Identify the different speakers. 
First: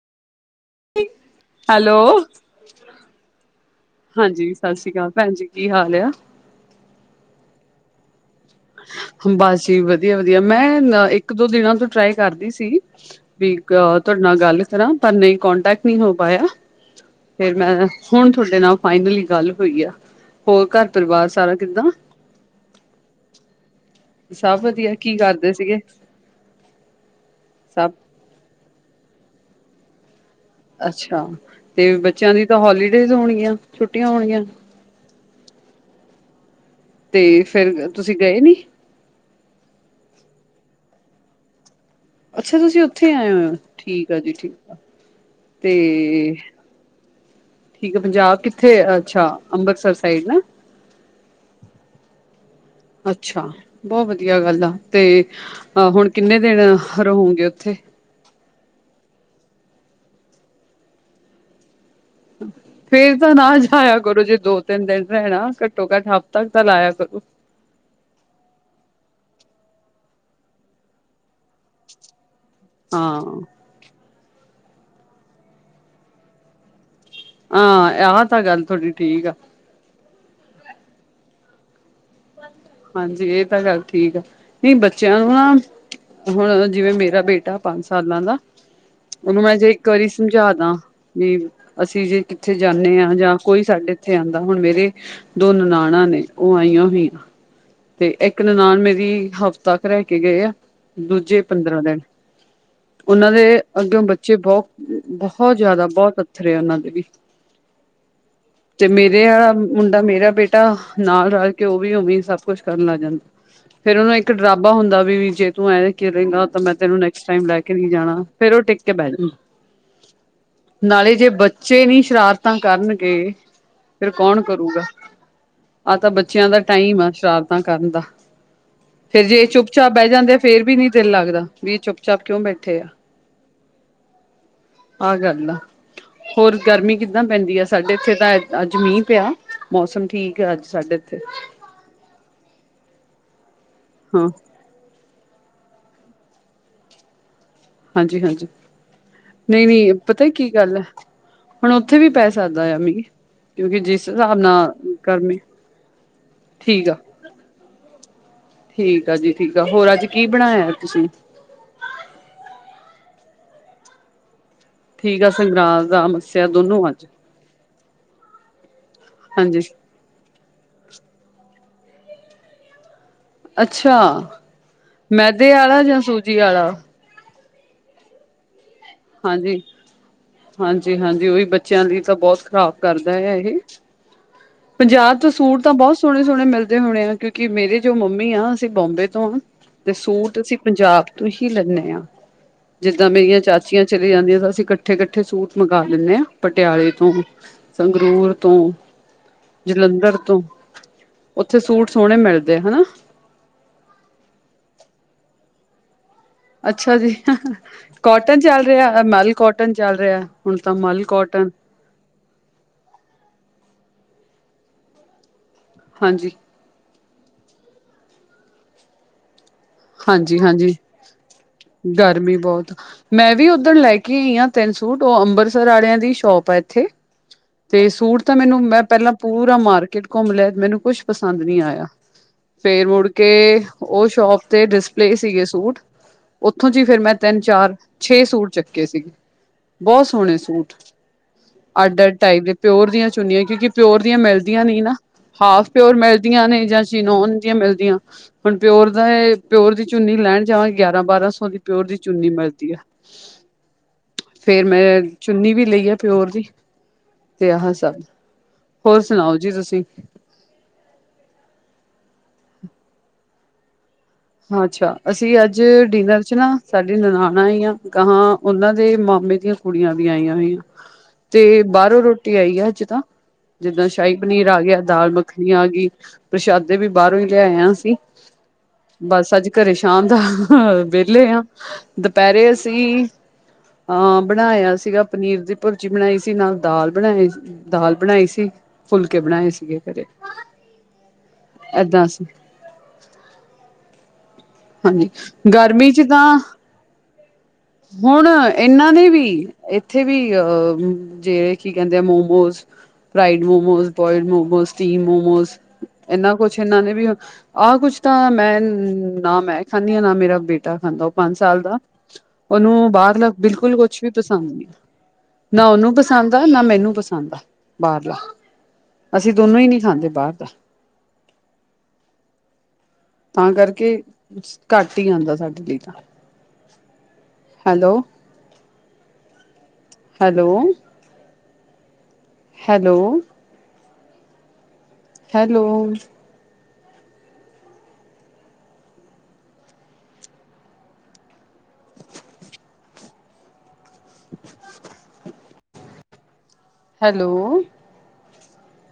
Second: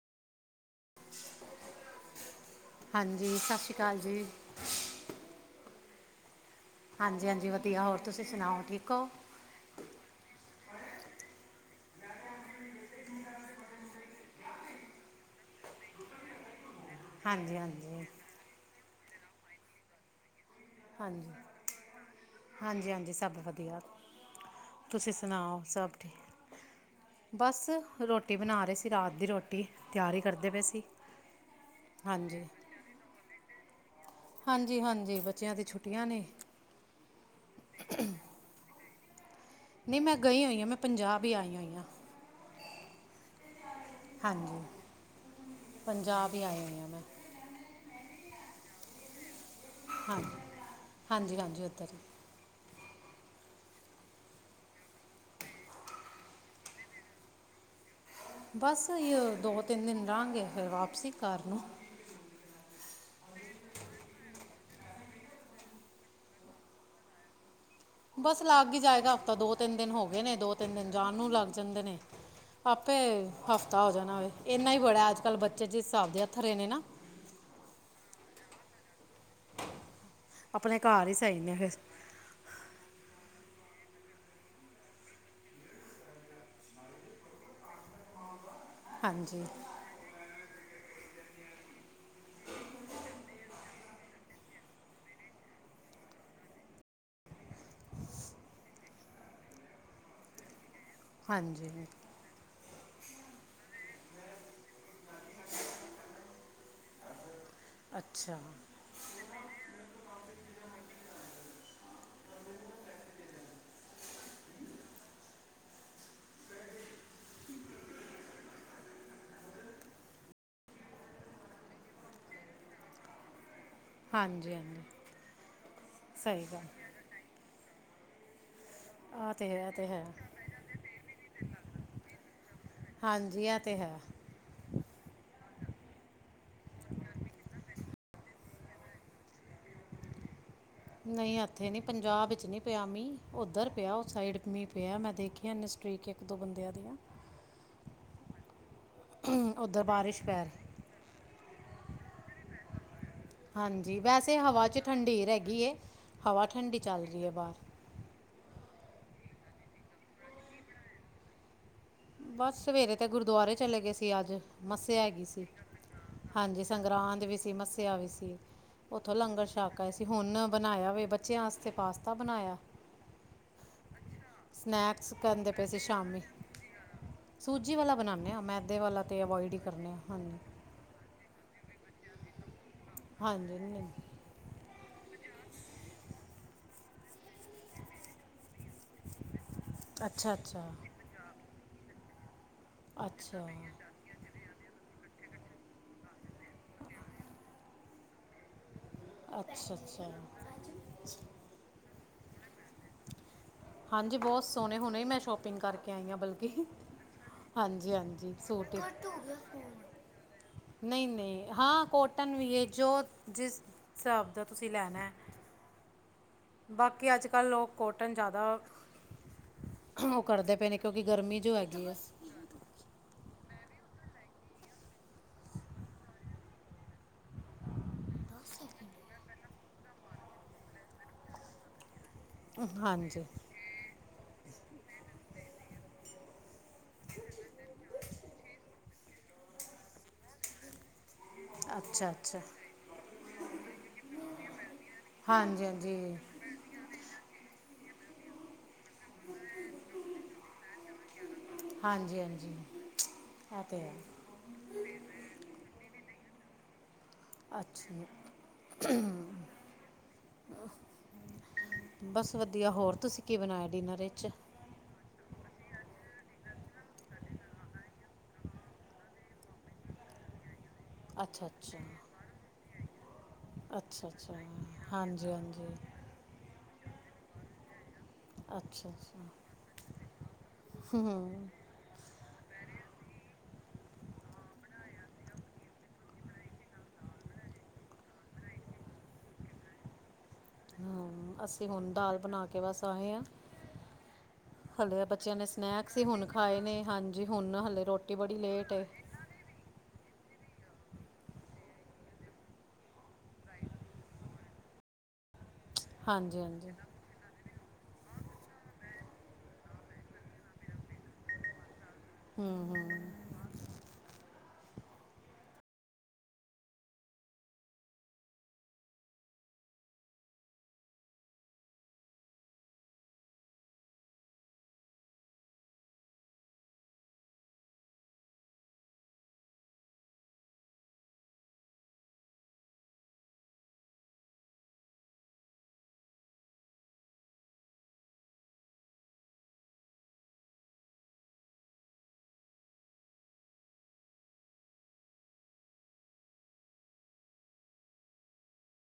Speaker 1: Hello-
Speaker 2: ਹਾਂਜੀ ਸਤਿ ਸ਼੍ਰੀ ਅਕਾਲ ਜੀ
Speaker 1: ਹਾਂਜੀ ਸਰਸੀਕਾਰ ਭੈਣ ਜੀ ਕੀ ਹਾਲ ਆ,
Speaker 2: ਹਾਂਜੀ- ਹਾਂਜੀ ਵਧੀਆ ਹੋਰ ਤੁਸੀਂ ਸੁਣਾਓ ਠੀਕ ਓ
Speaker 1: ਬਸ ਜੀ ਵਧੀਆ- ਵਧੀਆ ਮੈਂ ਇੱਕ ਦੋ ਦਿਨਾਂ ਤੋਂ ਟਰਾਈ ਕਰਦੀ ਸੀ। ਵੀ ਅ ਤੁਆਡੇ ਨਾਲ ਗੱਲ ਕਰਾਂ। ਪਰ ਨ‌ਈ ਕੋਂਟੈਕਟ ਨਈ ਹੋ ਪਾਇਆ। ਫੇਰ
Speaker 2: ਹਾਂਜੀ
Speaker 1: ਮੈਂ
Speaker 2: ਹਾਂਜੀ
Speaker 1: ਹੁਣ ਥੋਡੇ ਨਾਲ ਫਾਈਨਲੀ ਗੱਲ ਹੋਈ ਆ ਹੋਰ ਘਰ ਪਰਿਵਾਰ
Speaker 2: ਹਾਂਜੀ
Speaker 1: ਸਾਰਾ ਕਿੱਦਾਂ?
Speaker 2: ਹਾਂਜੀ ਹਾਂਜੀ ਸਭ ਵਧੀਆ।
Speaker 1: ਸਭ ਵਧੀਆ
Speaker 2: ਤੁਸੀਂ
Speaker 1: ਕੀ ਕਰਦੇ
Speaker 2: ਸੁਣਾਓ
Speaker 1: ਸੀਗੇ
Speaker 2: ਸਭ ਠੀਕ ਬਸ
Speaker 1: ਸਭ
Speaker 2: ਰੋਟੀ- ਰੋਟੀ ਬਣਾ ਰੇ ਸੀ। ਰਾਤ ਦੀ ਰੋਟੀ ਤਿਆਰੀ ਕਰਦੇ ਪਏ ਸੀ।
Speaker 1: ਅੱਛਾ ਤੇ ਬੱਚਿਆਂ
Speaker 2: ਹਾਂਜੀ
Speaker 1: ਦੀ ਤਾਂ ਹੋਲੀਡੇਜ ਹੋਣਗੀਆਂ ਛੁੱਟੀਆਂ ਹੋਣਗੀਆਂ।
Speaker 2: ਹਾਂਜੀ- ਹਾਂਜੀ ਬੱਚਿਆਂ ਦੀ ਛੁੱਟੀਆਂ ਨੇ।
Speaker 1: ਤੇ ਫੇਰ ਤੁਸੀਂ ਗਏ ਨੀ।
Speaker 2: ਨਈ ਮੈਂ ਗਈ ਓਈ ਆਂ। ਮੈਂ ਪੰਜਾਬ ਈ ਆਈ ਓਈ ਆਂ।
Speaker 1: ਅੱਛਾ ਤੁਸੀਂ ਓਥੇ ਆਏ ਓਂਏ ਓ। ਠੀਕ ਆ ਜੀ
Speaker 2: ਹਾਂਜੀ
Speaker 1: ਠੀਕ ਆ।
Speaker 2: ਪੰਜਾਬ
Speaker 1: ਤੇ-
Speaker 2: ਹੀ ਆਈ ਹੋਈ ਹਾਂ ਮੈਂ
Speaker 1: ਠੀਕ ਆ ਪੰਜਾਬ ਕਿੱਥੇ? ਅੱਛਾ ਅੰਬਰਸਰ ਸਾਈਡ
Speaker 2: ਹਾਂਜੀ
Speaker 1: ਨਾ।
Speaker 2: ਹਾਂਜੀ ਹਾਂਜੀ ਓਧਰ
Speaker 1: ਅੱਛਾ ਬੋ ਵਧੀਆ ਗੱਲ ਆ। ਤੇ ਅ ਹੁਣ ਕਿੰਨੇ ਦਿਨ ਰਹੋਂਗੇ ਓਥੇ?
Speaker 2: ਬਸ ਏਹੀ ਓ ਦੋ ਤਿੰਨ ਦਿਨ ਰਾਂਗੇ ਫੇਰ ਵਾਪਸੀ ਘਰ ਨੂੰ।
Speaker 1: ਫੇਰ ਤਾਂ ਨਾ ਜਾਇਆ ਕਰੋ ਜੇ ਦੋ ਤਿੰਨ ਦਿਨ ਰੈਣਾ। ਘੱਟੋ -ਘੱਟ ਹੱਫ਼ਤਾ ਕਾ ਤਾਂ ਲਾਇਆ ਕਰੋ।
Speaker 2: ਬਸ ਲੱਗ ਈ ਜਾਏਗਾ ਹਫ਼ਤਾ। ਦੋ ਤਿੰਨ ਦਿਨ ਹੋ ਗਏ ਨੇ ਦੋ ਤਿੰਨ ਦਿਨ ਜਾਣ ਨੂੰ ਲੱਗ ਜਾਂਦੇ ਨੇ। ਆਪੇ
Speaker 1: ਹਾਂ
Speaker 2: ਹਫ਼ਤਾ ਹੋ ਜਾਣਾ ਵੇ। ਏਨਾ ਈ ਬੜਾ ਅੱਜ ਕੱਲ੍ਹ ਬੱਚੇ ਜਿਸ ਸਾਬ ਦੇ ਅਥਰੇ ਨੇ ਨਾ
Speaker 1: ਆਂ ਆਹ ਤਾਂ ਗੱਲ ਤੁਆਡੀ ਠੀਕ ਆ।
Speaker 2: ਆਪਣੇ ਘਾਰ ਈ ਸ‌ਈ ਨੇ ਫੇਰ।
Speaker 1: ਹਾਂਜੀ ਏ ਤਾਂ ਗੱਲ ਠੀਕ ਆ। ਨਈ ਬੱਚਿਆਂ ਨੂੰ ਨਾ- ਹੁਣ ਅਗਰ ਜਿਵੇਂ ਮੇਰਾ ਬੇਟਾ ਪੰਜ ਸਾਲਾਂ ਦਾ। ਓਨੂੰ
Speaker 2: ਹਾਂਜੀ
Speaker 1: ਮੈਂ ਜੇ- ਵਾਰੀ ਸਮਝਾਦਾਂ ਵੀ ਅਸੀਂ ਜੇ ਕਿੱਥੇ ਜਾਂਨੇ ਆਂ, ਜਾਂ ਕੋਈ ਸਾਡੇ ਇੱਥੇ ਆਂਦਾ। ਹੁਣ ਮੇਰੇ- ਦੋ ਨਨਾਣਾਂ ਨੇ ਉਹ ਆਈਆਂ ਹੋਈਂ। ਤੇ, ਏਕ ਨਣਾਨ ਮੇਰੀ ਹਫ਼ਤਾ ਕ ਰਹਿ ਕੇ ਗਏ ਆ, ਦੂਜੇ ਪੰਦਰਾਂ
Speaker 2: ਹਾਂਜੀ
Speaker 1: ਦੇਣ। ਉਹਨਾਂ ਦੇ, ਅੱਗਿਓ ਬੱਚੇ ਬੋਹ ਬੋਹੋਤ ਜ਼ਿਆਦਾ ਬੋਹਤ ਅਥਰੇ ਆ ਉਹਨਾਂ ਦੇ ਵੀ।
Speaker 2: ਅੱਛਾ
Speaker 1: ਤੇ ਮੇਰੇ ਆਲਾ ਮੁੰਡਾ ਮੇਰਾ ਬੇਟਾ ਨਾਲ ਰਲ ਕੇ ਉਹ ਵੀ ਉਵੇਂ ਹਿ ਸਭ ਕੁਛ ਕਰਨ ਲੱਗ ਜਾਂਦਾ। ਫੇਰ ਉਹਨੂੰ ਇੱਕ ਡਰਾਬਾ ਹੁੰਦਾ ਵੀ ਜੇ ਤੂੰ ਐ ਕਰੇਗਾ ਤਾਂ ਮੈਂ ਤੈਨੂੰ ਨੈਕਸ ਟਾਈਮ ਲੈ ਕੇ ਨਹੀਂ ਜਾਣਾ ਫੇਰ ਉਹ ਟਿੱਕ ਕੇ ਬੈ ਜਾਂ ਨਾਲੇ ਜੇ ਬੱਚੇ ਨੀ ਸ਼ਰਾਰਤਾਂ ਕਰਨਗੇ ਫਿਰ ਕੌਣ
Speaker 2: ਹਾਂਜੀ
Speaker 1: ਕਰੂਗਾ
Speaker 2: ਹਾਂਜੀ
Speaker 1: ਆਹ ਤਾਂ
Speaker 2: ਸਹੀ
Speaker 1: ਬੱਚਿਆਂ ਦਾ
Speaker 2: ਗੱਲ
Speaker 1: ਟਾਈਮ ਆ ਸ਼ਰਾਰਤਾਂ ਕਰਨ ਦਾ ਫੇਰ
Speaker 2: ਆ
Speaker 1: ਜੇ
Speaker 2: ਤੇ ਹੈ ਇਹ ਤੇ
Speaker 1: ਚੁੱਪ-ਚਾਪ
Speaker 2: ਹੈ
Speaker 1: ਬਹਿ ਜਾਂਦੇ ਆ! ਫੇਰ ਵੀ, ਨੀ ਦਿਲ ਲੱਗਦਾ ਵੀ ਇਹ ਚੁੱਪ-ਚਾਪ ਕਿਉ ਬੈਠੇ ਆ?
Speaker 2: ਹਾਂਜੀ ਆ ਤੇ ਹੈ।
Speaker 1: ਆ ਗਿਆ ਅੱਲਾ ਹੋਰ ਗਰਮੀ ਕਿੱਦਾਂ ਪੈਂਦੀ ਹੈ। ਸਾਡੇ ਇੱਥੇ ਤਾਂ ਅੱਜ ਮੀਂਹ ਪਿਆ ਮੌਸਮ ਠੀਕ! ਅੱਜ ਸਾਡੇ ਇੱਥੇ
Speaker 2: ਉੱਥੇ ਨੀ ਪੰਜਾਬ ਵਿੱਚ ਨਹੀ ਪਿਆ ਮੀਹ ਉੱਧਰ ਪਿਆ ਉਸ
Speaker 1: ਹਾਂ
Speaker 2: ਸਾਈਡ ਮੀਂਹ ਪਿਆ ਮੈਂ ਦੇਖਿਆ ਇੰਨੇ ਸਟਰੀਕ ਇੱਕ ਦੋ ਬੰਦਿਆਂ ਦੀਆਂ
Speaker 1: ਹਾਂਜੀ-ਹਾਂਜੀ
Speaker 2: ਉਧਰ
Speaker 1: ਨਹੀਂ-ਨਹੀਂ
Speaker 2: ਬਾਰਿਸ਼
Speaker 1: ਪਤਾ ਹੀ
Speaker 2: ਪੈ
Speaker 1: ਕੀ
Speaker 2: ਰਹੀ
Speaker 1: ਗੱਲ ਏ ਹੁਣ ਉੱਥੇ ਵੀ ਪੈ ਸਕਦਾ ਆ ਮੀਂਹ ਕਿਉਂਕਿ
Speaker 2: ਹਾਂਜੀ,
Speaker 1: ਜਿਸ
Speaker 2: ਵੈਸੇ
Speaker 1: ਹਿਸਾਬ
Speaker 2: ਹਵਾ
Speaker 1: ਨਾਲ
Speaker 2: ਚ ਠੰਡੀਰ
Speaker 1: ਗਰਮੀ
Speaker 2: ਹੈਗੀ ਏ, ਹਵਾ ਠੰਡੀ
Speaker 1: ਠੀਕ ਆ।
Speaker 2: ਚੱਲ ਰੀ ਐ ਬਾਰ।
Speaker 1: ਠੀਕ ਆ ਜੀ ਠੀਕ ਆ ਹੋਰ ਅੱਜ ਕੀ ਬਣਾਇਆ ਤੁਸੀਂ।
Speaker 2: ਬਸ ਸਵੇਰੇ ਤੇ ਗੁਰਦੁਆਰੇ ਚਲੇ ਗਏ ਸੀ ਆੱਜ। ਮੱਸਿਆ
Speaker 1: ਠੀਕ
Speaker 2: ਹੈਗੀ
Speaker 1: ਆ
Speaker 2: ਸੀ,
Speaker 1: ਸੰਗਰਾਂਦ ਦਾ ਮੱਸਿਆ
Speaker 2: ਹਾਂਜੀ
Speaker 1: ਦੋਨੋਂ ਅੱਜ
Speaker 2: ਸੰਗਰਾਂਦ ਵੀ ਸੀ ਮ ਸਿਆ ਵੀ ਸੀ, ਓੱਥੋਂ ਲੰਗਰ
Speaker 1: ਹਾਂਜੀ
Speaker 2: ਛਾਕ ਆਏ ਤੇ ਹੁਣ ਬਣਾਇਆ ਵੇ ਬੱਚਿਆਂ ਆਸਤੇ ਪਾਸਤਾ ਬਣਾਇਆ।
Speaker 1: ਅੱਛਾ
Speaker 2: ਸਨੈਕਸ
Speaker 1: ਮੈਦੇ
Speaker 2: ਕੈਂਦੇ ਪਏ ਸੀ
Speaker 1: ਆਲਾ ਜਾਂ
Speaker 2: ਸ਼ਾਮੀ।
Speaker 1: ਸੂਜੀ ਆਲਾ
Speaker 2: ਸੂਜੀ ਵਾਲਾ ਬਨਾਨੇ ਆ ਮੈਦੇ ਵਾਲਾ ਤੇ ਅਵੋਇਡ ਹੀ ਕਰਨੇ ਹਾਂ ਹਾਂਜੀ
Speaker 1: ਹਾਂਜੀ-ਹਾਂਜੀ-ਹਾਂਜੀ ਉਓਹੀ ਬੱਚਿਆਂ ਲਈ ਤਾਂ ਬੋਤ ਖ਼ਰਾਬ ਕਰਦਾ ਐ ਏਹ।
Speaker 2: ਹਾਂਜੀ ਨਹੀਂ
Speaker 1: ਪੰਜਾਬ ਤੋਂ ਸੂਟ ਤਾਂ ਬੋਤ ਸੋਨੇ-ਸੋਨੇ ਮਿਲਦੇ ਹੋਨੇ ਆ ਕਿਓਂ ਕਿ ਮੇਰੇ ਜੋ ਮੰਮੀ ਆ ਅਸੀਂ ਬੋਂਬੇ ਤੋਂ ਆ ਤੇ
Speaker 2: ਅੱਛਾ
Speaker 1: ਸੂਟ ਅਸੀਂ
Speaker 2: ਅੱਛਾ
Speaker 1: ਪੰਜਾਬ ਤੋਂ ਹੀ ਲੈਣੇ ਆ ਜਿਦਾ ਮੇਰੀਆਂ
Speaker 2: ਅੱਛਾ
Speaker 1: ਚਾ ਚਲੇ ਜਾਂਦੀ ਆਂ ਤਾਂ ਅਸੀਂ ਕੱਠੇ-ਕੱਠੇ ਸੂਟ ਮੰਗਾ ਲੈਨੇ ਆ ਪਟਿਆਲੇ ਤੋਂ ਸੰਗਰੂਰ ਤੋਂ
Speaker 2: ਅੱਛਾ ਅੱਛਾ
Speaker 1: ਜਲੰਧਰ ਤੋਂ ਓੱਥੇ ਸੂਟ ਸੋਨੇ ਮਿਲਦੇ ਆ ਹੈਨਾ।
Speaker 2: ਹਾਂਜੀ ਬੋਤ ਸੋਣੇ ਹੁਣੇ ਮੈਂ ਸ਼ੋਪਿੰਗ ਕਰਕੇ ਆਈ ਆ ਬਲ ਕਿ
Speaker 1: ਅੱਛਾ ਜੀ।
Speaker 2: ਹਾਂਜੀ-ਹਾਂਜੀ
Speaker 1: ਕੋਟਨ ਚੱਲ
Speaker 2: ਸੂਟ ਈ।
Speaker 1: ਰਿਹਾ ਮਲ ਕੋਟਨ ਚੱਲ ਰਿਹਾ ਹੁਣ ਤਾਂ ਮਲ
Speaker 2: ਨਈ-ਨਈ
Speaker 1: ਕੋਟਨ
Speaker 2: ਹਾਂ ਕੋਟ ਨ ਵੀ ਏ ਜੋ ਜਿਸ ਹਿਸਾਬ ਦਾ ਤੁਸੀਂ ਲੈਨਾ
Speaker 1: ਹਾਂਜੀ।
Speaker 2: ਬਾਕੀ ਆੱਜ-ਕੱਲ ਲੋਕ ਕੋਟਨ ਜੈਦਾ ਕਰਦੇ ਪਏ ਨੇ ਕਿਉਂਕਿ ਗਰਮੀ ਜੋ ਹੈਗੀ ਏ।
Speaker 1: ਵੀ ਬੋਤ ਮੈਂ ਵੀ ਓਧਨ ਲੈ ਕੇ ਆਈ ਆ ਤਿੰਨ ਸੂਟ ਓ ਅੰਬਰਸਰ ਵਾਲਿਆਂ ਦੀ ਸ਼ੋਪ ਆ ਇੱਥੇ। ਤੇ ਸੂਟ ਤਾਂ ਮੈਨੂੰ ਮੈਂ ਪੈਲਾਂ ਪੂਰਾ ਮਾਰਕੀਟ ਘੁੰਮ ਲਿਆ ਮੈਨੂੰ ਕੁਛ ਪਸੰਦ ਨੀ ਆਇਆ ਫੇਰ ਮੁੜ
Speaker 2: ਹਾਂਜੀ
Speaker 1: ਕੇ ਓ ਸ਼ੋਪ ਤੇ ਡਿਸਪਲੇ ਸੀਗੇ ਸੂਟ ਓੱਥੋਂ ਜੀ ਫੇਰ ਮੈਂ ਤਿੰਨ, ਚਾਰ, ਛੇ ਸੂਟ ਚੱਕੇ ਸੀਗੇ। ਬੋਤ ਸੋਨੇ ਸੂਟ
Speaker 2: ਅੱਛਾ
Speaker 1: ਅੱਡ-ਅੱਡ
Speaker 2: ਅੱਛਾ
Speaker 1: ਟਾਈਪ ਦੇ ਪਿਉਰ ਦੀਆਂ ਚੁੰਨੀਆਂ ਕਿਉਂਕਿ ਪਿਓਰ ਦੀਆਂ ਮਿਲਦੀਆਂ ਨਈ ਨਾ।
Speaker 2: ਹਾਂਜੀ
Speaker 1: ਹਾਫ
Speaker 2: ਹਾਂਜੀ
Speaker 1: ਪਿਓਰ ਮਿਲਦੀਆਂ ਨੇ ਯਾਂ ਚਿਨੋਨ ਦੀਆਂ ਮਿਲਦੀਆਂ ਹੁਣ ਪਿਓਰ ਦਾ ਏ ਪਿਓਰ ਦੀ ਚੁੰਨੀ ਲੈਣ ਜਾਵਾਂ ਗਿਆਰਾਂ ਬਾਰਾਂ ਸੌ ਦੀ ਪਿਓਰ ਦੀ ਚੁੰਨੀ ਮਿਲਦੀ ਐ।
Speaker 2: ਐ ਤੇ ਐ।
Speaker 1: ਫੇਰ ਮੈਂ ਚੁੰਨੀ ਵੀ ਲਈ ਆ ਪਿਓਰ ਦੀ। ਤੇ ਐਹਾ ਸਾਲ
Speaker 2: ਅੱਛਾ
Speaker 1: ਹੋਰ ਸੁਣਾਓ ਜੀ ਤੁਸੀਂ?
Speaker 2: ਬਸ ਵਦੀਆ, ਹੋਰ ਤੁਸੀਂ ਕੀ ਬਣਾਇਆ ਡਿਨਰ ਇਚ?
Speaker 1: ਅੱਛਾ, ਅਸੀਂ ਆੱਜ ਡਿਨਰ ਚ ਨਾ ਸਾਡੀ ਨਨਾਣ ਆਈ ਆ ਗਾਹਾਂ ਓਨਾਂ ਦੇ ਮਾਮੇ ਦੀਆਂ ਕੁੜੀਆਂ ਵੀ ਆਈਆਂ ਹੋਈਆਂ ਤੇ
Speaker 2: ਅੱਛਾ ਅੱਛਾ
Speaker 1: ਬਾਰੋਂ ਰੋਟੀ ਆਈ ਆ ਆੱਜ ਤਾਂ। ਜਿੱਦਾਂ
Speaker 2: ਅੱਛਾ
Speaker 1: ਸ਼ਾਹੀ
Speaker 2: ਅੱਛਾ
Speaker 1: ਪਨੀਰ ਆ ਗਿਆ, ਦਾਲ
Speaker 2: ਹਾਂਜੀ
Speaker 1: ਮੱਖਣੀ
Speaker 2: ਹਾਂਜੀ
Speaker 1: ਆਗੀ, ਪ੍ਰਸ਼ਾਦੇ ਵੀ ਬਾਰੋਂ ਈ ਲਿਆਏਆ ਅਸੀਂ।
Speaker 2: ਅੱਛਾ ਅੱਛਾ
Speaker 1: ਬਸ ਆੱਜ ਘਰੇ ਸ਼ਾਮ ਦਾ ਵੇਲੇ ਆ ਦੁਪੈਰੇ ਅਸੀਂ ਆ ਬਣਾਇਆ ਸੀਗਾ ਪਨੀਰ ਦੀ ਭੁਰਜੀ ਬਣਾਈ ਸੀ ਨਾਲ ਦਾਲ ਬਣਾਏ ਦਾਲ ਬਣਾਈ ਸੀ, ਫੁਲਕੇ ਬਣਾਏ ਸੀਗੇ ਘਰੇ।
Speaker 2: ਹੂੰ, ਅਸੀਂ ਹੁਣ
Speaker 1: ਏਦਾਂ
Speaker 2: ਦਾਲ
Speaker 1: ਸੀ
Speaker 2: ਬਣਾ ਕੇ ਬਸ ਆਏ ਆ। ਹਲੇ ਐ
Speaker 1: ਹਾਂਜੀ
Speaker 2: ਬੱਚਿਆਂ ਨੇ
Speaker 1: ਗਰਮੀ
Speaker 2: ਸਨੈਕਸ ਈ
Speaker 1: ਚ
Speaker 2: ਹੁਣ
Speaker 1: ਤਾਂ
Speaker 2: ਖਾਏ ਨੇ ਹਾਂਜੀ ਹੁਣ ਹ
Speaker 1: ਹੁਣ ਇਹਨਾਂ ਦੇ ਵੀ। ਇੱਥੇ ਵੀ ਅ ਜਿਹੜੇ ਕੀ ਕਹਿੰਦੇ ਆ momos. Fried momos, boil momos, steam momos, ਇਨਾ
Speaker 2: ਹਾਂਜੀ
Speaker 1: ਕੁਛ
Speaker 2: ਹਾਂਜੀ
Speaker 1: ਇਹਨਾਂ ਨੇ ਵੀ। ਆਹ ਕੁਛ ਤਾਂ ਮੈਂ ਨਾ ਮੈਂ ਖਾਂਦੀ ਹਾਂ, ਨਾ ਮੇਰਾ ਬੇਟਾ ਖਾਂਦਾ ਉਹ ਪੰਜ ਸਾਲ ਦਾ। ਪਰ ਉਹਨੂੰ ਬਾਹਰਲਾ ਬਿਲਕੁਲ ਕੁਛ ਵੀ ਪਸੰਦ ਨਹੀਂ ਆ। ਨਾ ਉਹਨੂੰ ਪਸੰਦ ਆ, ਨਾ ਮੈਨੂੰ ਪਸੰਦ ਆ ਬਾਹਰਲਾ। ਅਸੀਂ ਦੋਨੋਂ ਹੀ ਨਹੀਂ ਖਾਂਦੇ ਬਾਹਰ ਦਾ। ਤਾਂ ਕਰਕੇ ਘੱਟ ਹੀ ਆਉਂਦਾ, ਸਾਡੇ ਲਈ ਤਾਂ। Hello. Hello. Hello hello. Hello.